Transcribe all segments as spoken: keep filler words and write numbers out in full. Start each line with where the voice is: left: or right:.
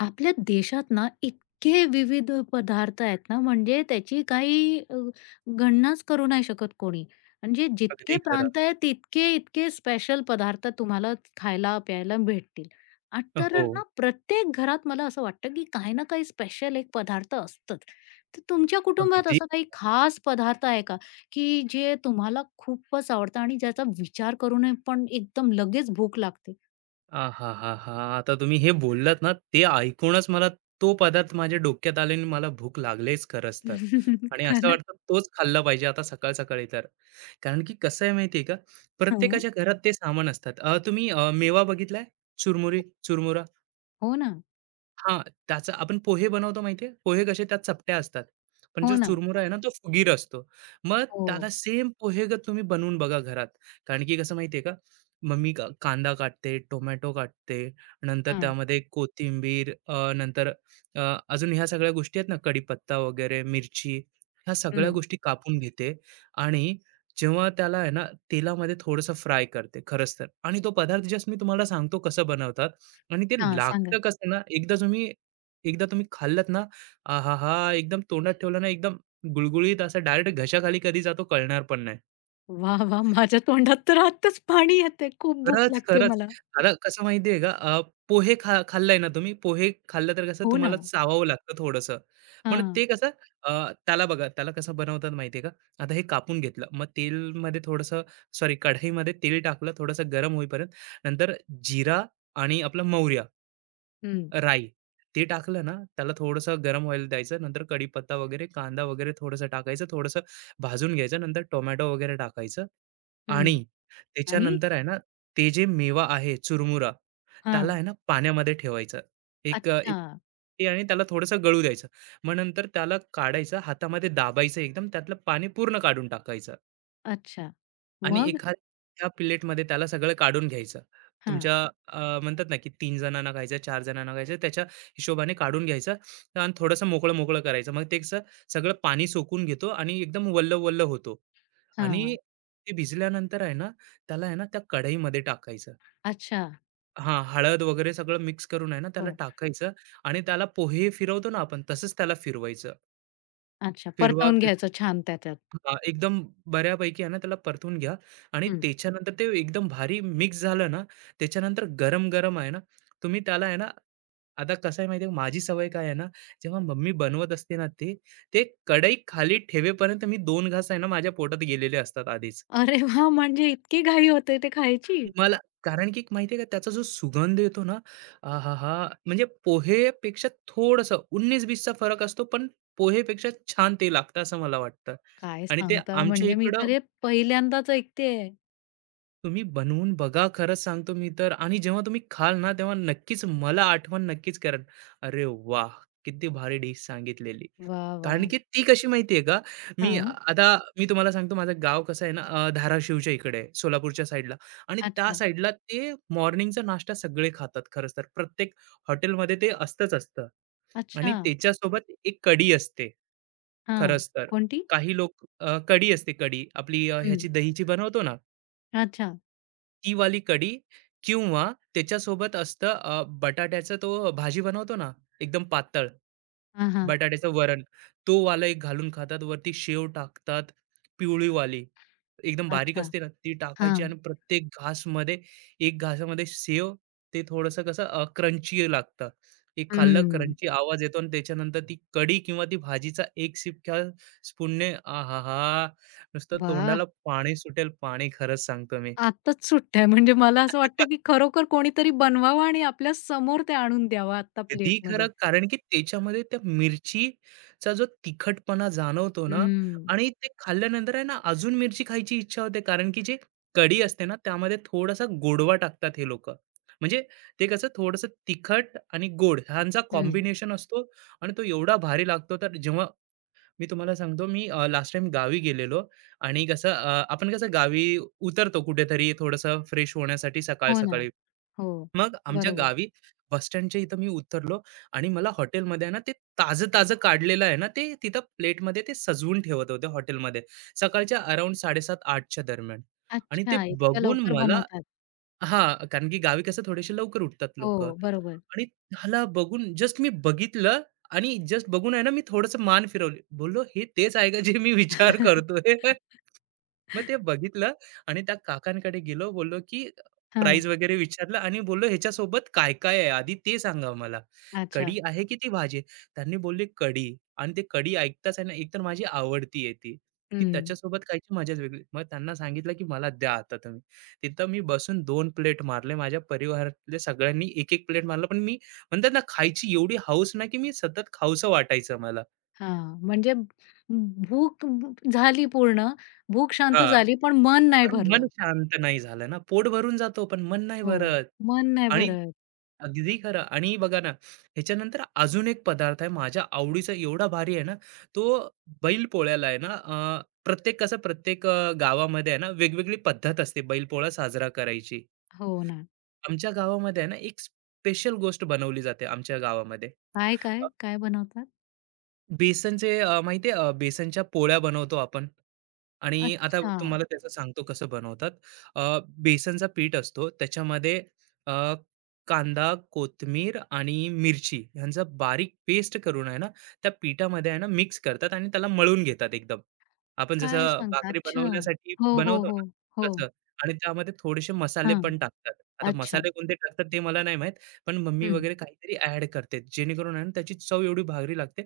left: आपल्या देशात ना इतके विविध पदार्थ आहेत ना, म्हणजे त्याची काही अ, गणनाच करू नाही शकत कोणी. म्हणजे जितके
right: अगदी खरं.
left: प्रांत आहेत तितके इतके स्पेशल पदार्थ तुम्हाला खायला प्यायला भेटतील. आ तर
right: हो,
left: ना, प्रत्येक घरात मला असं वाटतं, की काही ना काही स्पेशल एक पदार्थ असतंच. तर तुमच्या कुटुंबात
right: अगदी.
left: असा काही खास पदार्थ आहे का, की जे तुम्हाला खूपच आवडतं आणि ज्याचा विचार करूनही पण एकदम लगेच भूक लागते?
right: आहाहाहा! आता तुम्ही हे बोललात ना, ते ऐकूनच मला तो पदार्थ माझ्या डोक्यात आले आणि मला भूक लागलीच खरंच तर. आणि असं
left: खरंच?
right: वाटतं तोच खाल्ला पाहिजे आता सकाळ-सकाळी तर. कारण की कसं आहे माहिती आहे का,
left: हां.
right: प्रत्येकाच्या घरात ते सामान असतात. अ, तुम्ही अ, मेवा बघितलाय? चुरमुरी, चुरमुरा?
left: हो ना.
right: हां, त्याचं आपण पोहे बनवतो माहिती पोहे कसे त्यात चपट्या असतात. पण
left: हो
right: जो
left: ना.
right: चुरमुरा आहे ना, तो फुगीर असतो. मग
left: हो.
right: त्याला सेम पोहे पोहेगत तुम्ही बनवून बघा घरात. कारण की कसं माहिती का, मम्मी क कांदा काटते, टोमॅटो काटते, नंतर
left: हां.
right: त्यामध्ये कोथिंबीर, अ, नंतर अ, अजून ह्या सगळ्या गोष्टी आहेत ना, कढीपत्ता वगैरे, मिरची, ह्या सगळ्या
left: हं.
right: गोष्टी कापून घेते आणि जेव्हा त्याला आहे ना, तेलामध्ये थोडंसं फ्राय करते खरंच तर. आणि तो पदार्थ जस्ट मी तुम्हाला सांगतो कसं बनवतात. आणि ते
left: हां, सांगा.
right: लागतं कसं ना, एकदा तुम्ही एकदा तुम्ही खाल्लत ना, आहाहा! एकदम तोंडात ठेवलं ना, एकदम गुळगुळीत असा डायरेक्ट घशाखाली कधी जातो कळणार पण नाही.
left: वाह! वाह! माझ्या तोंडात तर आत्ताच पाणी येतंय. खूप भूक
right: खरंच,
left: लागते
right: खरंच.
left: मला.
right: आता कसं माहिती का, अ, पोहे खा खाल्लाय ना तुम्ही, पोहे खाल्लं तर कसं
left: हो ना.
right: तुम्हाला चावावं लागतं थोडंसं. पण
left: हां.
right: ते कसं अ, त्याला बघा, त्याला कसं बनवतात माहिती का, आता हे कापून घेतलं, मग तेलमध्ये थोडंसं सॉरी कढईमध्ये तेल टाकलं, थोडंसं गरम होईपर्यंत, नंतर जिरा आणि आपलं मोहरी
left: हं,
right: राई. ते टाकलं ना, त्याला थोडंसं गरम व्हायला द्यायचं. नंतर कढीपत्ता वगैरे, कांदा वगैरे थोडंसं टाकायचं, थोडंसं भाजून घ्यायचं. नंतर टोमॅटो वगैरे टाकायचं
left: हं.
right: आणि
left: आणि
right: त्याच्यानंतर आहे ना, ते जे मेवा आहे चुरमुरा, त्याला
left: हां.
right: आहे ना पाण्यामध्ये ठेवायचं. एक एक
left: अच्छा,
right: वाटी आणि त्याला थोडंसं गळू द्यायचं. मग नंतर त्याला काढायचं, हातामध्ये दाबायचं एकदम त्यातलं पाणी पूर्ण काढून टाकायचं.
left: अच्छा.
right: आणि
left: मग?
right: एखाद्या प्लेटमध्ये त्याला सगळं काढून घ्यायचं.
left: हां,
right: तुमच्या अ, म्हणतात ना, की तीन जणांना खायचं, चार जणांना खायचं, त्याच्या हिशोबाने काढून घ्यायचं आणि थोडंसं मोकळं-मोकळं करायचं. मग ते कसं सगळं पाणी सोकून घेतो आणि एकदम वल्ल-वल्ल होतो आणि
left: हां.
right: ते भिजल्यानंतर आहे ना, त्याला आहे ना, त्या कढईमध्ये टाकायचं.
left: अच्छा.
right: हां, हळद वगैरे सगळं मिक्स करून आहे ना, त्याला
left: हो.
right: टाकायचं आणि त्याला पोहे फिरवतो ना आपण, तसंच त्याला फिरवायचं.
left: अच्छा,
right: फिरवा,
left: परतवून
right: फिरवा.
left: घ्यायचं छान त्याच्यात.
right: हां, एकदम बऱ्यापैकी आहे ना त्याला परतून घ्या आणि
left: हं.
right: त्याच्यानंतर ते एकदम भारी मिक्स झालं ना, त्याच्यानंतर गरम-गरम आहे ना, तुम्ही त्याला आहे ना आता कसं आहे माहिती आहे माझी सवय काय आहे ना, जेव्हा मम्मी बनवत असते ना ते, ते कढई खाली ठेवेपर्यंत मी दोन घास आहे ना माझ्या पोटात गेलेले असतात आधीच.
left: अरे वाह! म्हणजे इतकी घाई होते ते खायची?
right: मला कारण की माहिती का त्याचा जो सुगंध येतो ना, आहाहा! म्हणजे पोहेपेक्षा थोडंसं एकोणीस वीस फरक असतो, पण पोहेपेक्षा छान ते लागतं असं मला वाटतं.
left: काय
right: आणि ते
left: सांगता,
right: आमच्या
left: म्हणजे मी
right: इकडं
left: तर हे पहिल्यांदाच ऐकतेय.
right: तुम्ही बनवून बघा. खरंच सांगतो मी तर आणि जेव्हा तुम्ही खाल ना, तेव्हा नक्कीच मला आठवण नक्कीच कराल. अरे वाह! किती भारी डिश सांगितलेली.
left: वाह!
right: कारण
left: वाह!
right: की ती कशी माहिती आहे का, मी आ-
left: हां.
right: आता मी तुम्हाला सांगतो माझं गाव कसं आहे ना, अ, धाराशिवच्या इकडे आहे, सोलापूरच्या साईडला आणि त्या
left: अच्छा,
right: साईडला ते मॉर्निंगचा नाश्ता सगळे खातात खरंच तर. प्रत्येक हॉटेलमध्ये ते असतंच असतं आणि
left: अच्छा.
right: त्याच्यासोबत एक कढी असते.
left: हां.
right: खरंच तर.
left: कोणती?
right: काही लोक अ, कढी असते कढी. आपली अ,
left: हं.
right: ह्याची दहीची बनवतो ना
left: अच्छा.
right: ती वाली कढी किंवा त्याच्यासोबत असतं अ, बटाट्याचा तो भाजी बनवतो ना, एकदम पातळ
left: हां, हां.
right: बटाट्याचं वरण. तो वाला एक घालून खातात. वरती शेव टाकतात, पिवळीवाली. एकदम बारीक
left: अच्छा.
right: असते ना, ती टाकायची
left: हां.
right: आणि प्रत्येक घासमध्ये एक घासामध्ये शेव ते थोडंसं कसं क्रंची लागतं. एक खाल्लं
left: हम्म.
right: क्रंची आवाज येतो आणि त्याच्यानंतर ती कढी किंवा ती भाजीचा एक सिप घ्या स्पूनने आहाहा! नुसतं
left: वाह!
right: तोंडाला पाणी सुटेल पाणी खरंच सांगतो मी.
left: आत्ताच सुट्ट्या आहे. म्हणजे मला असं वाटतं, की खरोखर कोणीतरी बनवावं आणि आपल्या समोर ते आणून द्यावं आत्ता
right: अगदी खरं.
left: प्लेटमध्ये.
right: कारण की त्याच्यामध्ये त्या मिरचीचा जो तिखटपणा जाणवतो ना
left: हम्म.
right: आणि ते खाल्ल्यानंतर आहे ना अजून मिरची खायची इच्छा होते. कारण की जे कढी असते ना त्यामध्ये थोडासा गोडवा टाकतात हे लोकं. म्हणजे ते कसं थोडंसं तिखट आणि गोड ह्यांचा
left: हं.
right: कॉम्बिनेशन असतो आणि तो एवढा भारी लागतो. तर जेव्हा मी तुम्हाला सांगतो मी अ, लास्ट टाईम गावी गेलेलो आणि कसं अ, आपण कसं गावी उतरतो कुठेतरी थोडंसं फ्रेश होण्यासाठी सकाळ
left: हो ना.
right: सकाळी.
left: हो.
right: मग आमच्या
left: बरोबर.
right: गावी बस स्टँडच्या इथं मी उतरलो आणि मला हॉटेलमध्ये आहे ना, ते ताजं-ताजं काढलेलं आहे ना, ते तिथं प्लेटमध्ये ते सजवून ठेवत होते हॉटेलमध्ये. सकाळच्या अराउंड साडे सात-आठ दरम्यान आणि ते
left: अच्छा, इतक्या
right: बघून
left: लवकर
right: मला
left: बनवतात.
right: हां, कारण की गावी कसं थोडेसे लवकर उठतात लोकं.
left: हो, बरोबर.
right: आणि त्याला बघून जस्ट मी बघितलं आणि जस्ट बघून आहे ना मी थोडंसं मान फिरवली. बोललो, "हे तेच आहे का जे मी विचार करतोय?" मग ते बघितलं आणि त्या काकांकडे गेलो. बोललो, की
left: हां.
right: प्राइस वगैरे विचारलं आणि बोललो, "ह्याच्यासोबत काय-काय आहे? आधी ते सांगा मला.
left: अच्छा.
right: कढी आहे की ती भाजी आहे?" त्यांनी बोलले, "कढी" आणि ते कढी ऐकताच आहे ना, एकतर माझी आवडती आहे ती, की
left: हं.
right: त्याच्यासोबत खायची मजाच वेगळी. मग त्यांना सांगितलं, की "मला द्या आता तुम्ही." तिथं मी बसून दोन प्लेट मारले. माझ्या परिवारातल्या सगळ्यांनी एक एक प्लेट मारला. पण मी म्हणतात ना, खायची एवढी हौस ना, की मी सतत खाऊसं वाटायचं मला.
left: हां. म्हणजे भ- भूक भ- झाली पूर्ण, भूक शांत
right: हां.
left: झाली, पण मन नाही
right: पण मन
left: भरलं.
right: शांत नाही झालं ना, पोट भरून जातो पण मन नाही
left: हो.
right: भरत.
left: मन नाही
right: आणि
left: भरत.
right: अगदी खरं आणि बघा ना, ह्याच्यानंतर अजून एक पदार्थ आहे माझ्या आवडीचा एवढा भारी आहे ना, तो बैल पोळ्याला आहे ना, अ, प्रत्येक कसं प्रत्येक अ, गावामध्ये आहे ना, वेगवेगळी पद्धत असते बैलपोळा साजरा करायची.
left: हो ना.
right: आमच्या गावामध्ये आहे ना, एक स्पेशल गोष्ट बनवली जाते आमच्या गावामध्ये.
left: काय, काय, काय बनवता?
right: बेसनचे अ, माहिती आहे अ, बेसनच्या पोळ्या बनवतो आपण आणि आता
left: अच्छा.
right: तुम्हाला त्याचं सांगतो कसं बनवतात. अ, बेसनचा पीठ असतो त्याच्यामध्ये अ, कांदा, कोथिंबीर आणि मिरची ह्यांचा बारीक पेस्ट करून आहे ना, त्या पिठामध्ये आहे ना मिक्स करतात आणि त्याला मळून घेतात एकदम. आपण
left: काय
right: जसं
left: सांगता?
right: भाकरी
left: अच्छा.
right: बनवण्यासाठी
left: हो, हो,
right: बनवतो ना,
left: हो, हो.
right: तसं आणि त्यामध्ये थोडेसे मसाले
left: हां.
right: पण टाकतात. आता
left: अच्छा.
right: मसाले कोणते टाकतात ते मला नाही माहीत, पण मम्मी
left: हं.
right: वगैरे काहीतरी ॲड करते जेणेकरून आहे ना त्याची चव एवढी भारी लागते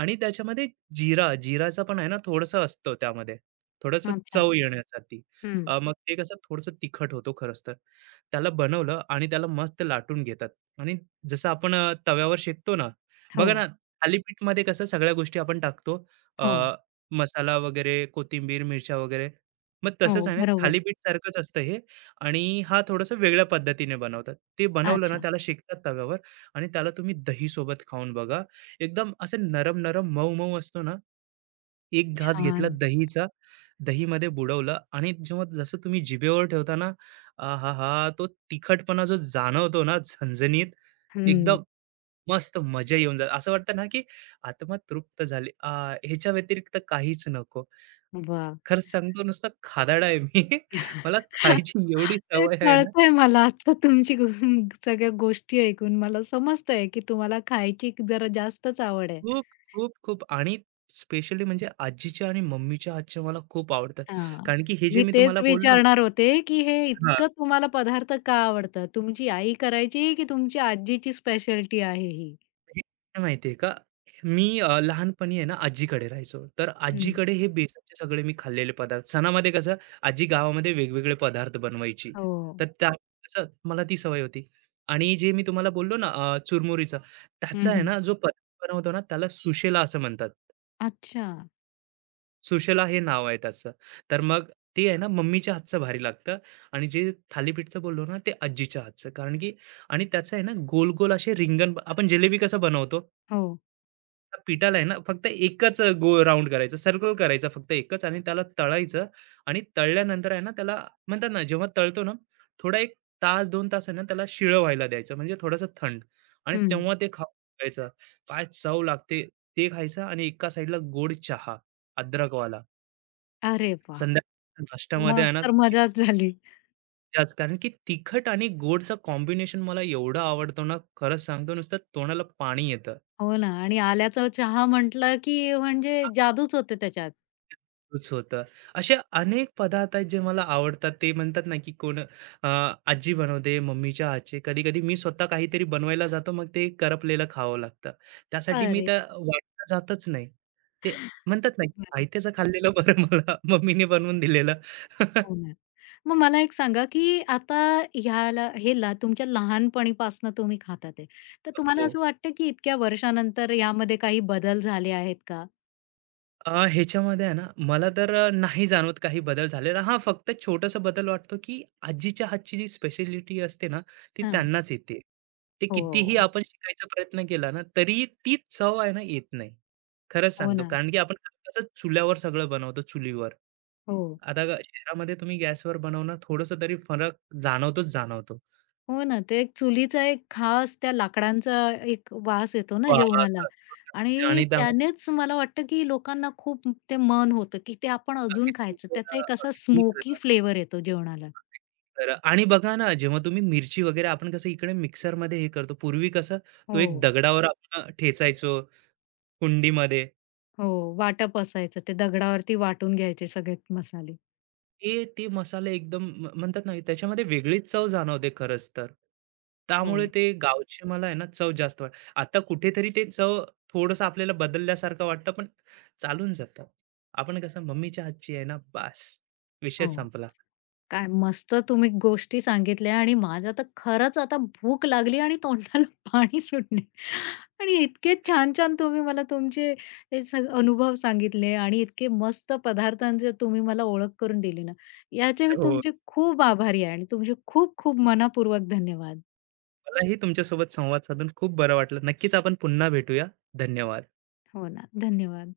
right: आणि त्याच्यामध्ये जीरा, जीराचं पण आहे ना थोडंसं असतं त्यामध्ये. थोडंसं
left: अच्छा.
right: चव येण्यासाठी.
left: हं.
right: अ, मग ते कसं थोडंसं तिखट होतो खरंच तर. त्याला बनवलं आणि त्याला मस्त लाटून घेतात आणि जसं आपण अ, तव्यावर शेकतो ना,
left: हो,
right: बघा ना थालीपीठमध्ये कसं सगळ्या गोष्टी आपण टाकतो.
left: हो,
right: अ, मसाला वगैरे, कोथिंबीर, मिरच्या वगैरे. मग तसंच
left: हो.
right: आहे ना
left: बरोबर.
right: थालीपीठसारखंच असतं हे आणि हा थोडंसं वेगळ्या पद्धतीने बनवतात. ते बनवलं ना
left: अच्छा.
right: त्याला शेकतात तव्यावर आणि त्याला तुम्ही दहीसोबत खाऊन बघा. एकदम असं नरम नरम मऊ मऊ असतो ना एक घास घेतला
left: छान.
right: दहीचा दहीमध्ये बुडवलं आणि जेव्हा जसं तुम्ही जिभेवर ठेवता ना आ हा हा तो तिखटपणा जो जाणवतो ना झणझणीत
left: हं.
right: एकदम मस्त मजा येऊन जात असं वाटतं ना की आत्मा तृप्त झाली आ ह्याच्या व्यतिरिक्त काहीच नको
left: वाह!
right: खरंच सांगतो नुसता खादाडा आहे मी मला खायची एवढी
left: ते
right: सवय आहे ना
left: कळतंय मला आता तुमची गो सगळ्या गोष्टी ऐकून मला समजतंय, की तुम्हाला खायची जरा जास्तच आवड आहे.
right: खूप खूप खूप आणि स्पेशली म्हणजे आजीच्या आणि मम्मीच्या हातच्या मला खूप आवडतात
left: हां.
right: कारण की हे जे
left: मी
right: मी तुम्हाला
left: तेच
right: बोललो
left: विचारणार होते, की हे
right: ना
left: इतकं तुम्हाला पदार्थ का आवडतं? तुमची आई करायची की तुमची आजीची स्पेशालिटी आहे ही?
right: हे काय माहितीये का? मी अ, लहानपणी आहे ना आजीकडे राहायचो. तर
left: हं.
right: आजीकडे हे बेसनचे सगळे मी खाल्लेले पदार्थ सणामध्ये कसं आजी गावामध्ये वेगवेगळे पदार्थ बनवायची.
left: हो.
right: तर त्या कसं मला ती सवय होती. आणि जे मी तुम्हाला बोललो ना अ, चुरमुरीचा त्याचा
left: हं,
right: आहे
left: हं.
right: ना जो पदार्थ बनवतो ना त्याला सुशेला असं म्हणतात.
left: अच्छा.
right: सुशेला हे नाव आहे त्याचं. तर मग ते आहे ना मम्मीच्या हातचं भारी लागतं आणि जे थालीपीठचं बोललो ना ते आजीच्या हातचं. कारण की आणि त्याचं आहे ना गोल-गोल असे रिंगण आपण जिलेबी कसं बनवतो?
left: हो.
right: पिठाला आहे ना फक्त एकच गो गोल राउंड करायचं, सर्कल करायचा फक्त एकच आणि त्याला तळायचं आणि तळल्यानंतर आहे ना त्याला म्हणतात ना जेव्हा तळतो ना, थोडा एक तास दोन तास आहे ना त्याला शिळं व्हायला द्यायचं म्हणजे थोडंसं थंड आणि
left: हं.
right: तेव्हा ते खाऊ घालायचं. काय चव लागते ते खायचं आणि एका साइडला गोड चहा, अद्रकवाला.
left: अरे वाह!
right: संध्याकाळच्या नाश्त्यामध्ये
left: मग
right: आहे ना
left: तर
right: की
left: मजाच झाली.
right: त्याच कारण की तिखट आणि गोडचं कॉम्बिनेशन मला एवढं आवडतो ना, खरंच सांगतो नुसतं तोंडाला पाणी येतं.
left: हो ना, आणि आल्याचा चहा म्हटलं, की म्हणजे जादूच होते त्याच्यात.
right: तच होतं. असे अनेक पदार्थ आहेत जे मला आवडतात. ते म्हणतात ना, की कोण अ, आजी बनवते, मम्मीच्या हातचे. कधी-कधी मी स्वतः काहीतरी बनवायला जातो, मग ते करपलेलं खावं लागतं. त्यासाठी मी
left: अरे!
right: त्या वाटला जातच नाही. ते म्हणतात ना, की
left: बरं.
right: आयत्याचं खाल्लेलं बरं मला मम्मीने बनवून दिलेलं.
left: हो ना. मग मला एक सांगा, की आता ह्याला हेला तुमच्या लहानपणीपासून तुम्ही खाता ते, तर तुम्हाला
right: हो.
left: असं वाटतं, की इतक्या वर्षानंतर यामध्ये काही बदल झाले आहेत का?
right: अ, ह्याच्यामध्ये आहे ना, मला तर अ, नाही जाणवत काही बदल झालेला. हां, फक्त छोटासा बदल वाटतो, की आजीच्या हातची जी स्पेशालिटी असते ना, ती
left: हां.
right: त्यांनाच येते. ते कितीही
left: हो.
right: आपण शिकायचा प्रयत्न केला ना, तरीही तीच चव आहे ना, येत नाही. खरंच
left: हो
right: सांगतो.
left: ना.
right: कारण की आपण कसं चुल्यावर सगळं बनवतो, चुलीवर.
left: हो.
right: आता ग शहरामध्ये तुम्ही गॅसवर बनवणार, थोडंसं तरी फरक जाणवतोच जाणवतो.
left: हो ना, ते एक चुलीचा एक खास त्या लाकडांचा एक वास येतो ना
right: वास
left: जेवणाला,
right: असतो त्यामध्ये
left: आणि
right: आणि त्यामध्ये
left: त्यानेच मला वाटतं, की लोकांना खूप ते मन होतं, की ते आपण अजून
right: अगदी
left: खायचं. त्याचा
right: खरं,
left: एक असा
right: अगदी
left: स्मोकी
right: खरं.
left: फ्लेवर येतो जेवणाला.
right: तर आणि बघा ना, जेव्हा तुम्ही मिरची वगैरे आपण कसं इकडे मिक्सरमध्ये हे करतो. पूर्वी कसं तो एक
left: हो,
right: दगडावर हो. आपण ठेचायचो कुंडीमध्ये.
left: हो. वाटप असायचं. ते दगडावरती वाटून घ्यायचे सगळे मसाले.
right: ते ते मसाले एकदम म्ह म्हणतात ना, त्याच्यामध्ये वेगळीच चव जाणवते खरंच तर. त्यामुळे
left: हो,
right: ते गावची मला आहे ना, चव जास्त वाट आता कुठेतरी ते चव थोडंसं आपल्याला बदलल्यासारखं वाटतं, पण चालून जातं. आपण कसं मम्मीच्या हातची आहे ना, बास विषय
left: हो.
right: संपला.
left: काय मस्त तुम्ही गोष्टी सांगितल्या आणि माझ्या तर खरंच आता भूक लागली आणि तोंडाला पाणी सुटले, आणि इतके छान छान तुम्ही मला तुमचे हे सग- अनुभव सांगितले आणि इतके मस्त पदार्थांचे तुम्ही मला ओळख करून दिली ना, याचे मी
right: हो.
left: तुमचे खूप आभारी आहे आणि तुमचे खूप खूप मनापूर्वक धन्यवाद.
right: मलाही तुमच्यासोबत संवाद साधून खूप बरं वाटलं. नक्कीच आपण पुन्हा भेटूया. धन्यवाद.
left: हो ना, धन्यवाद.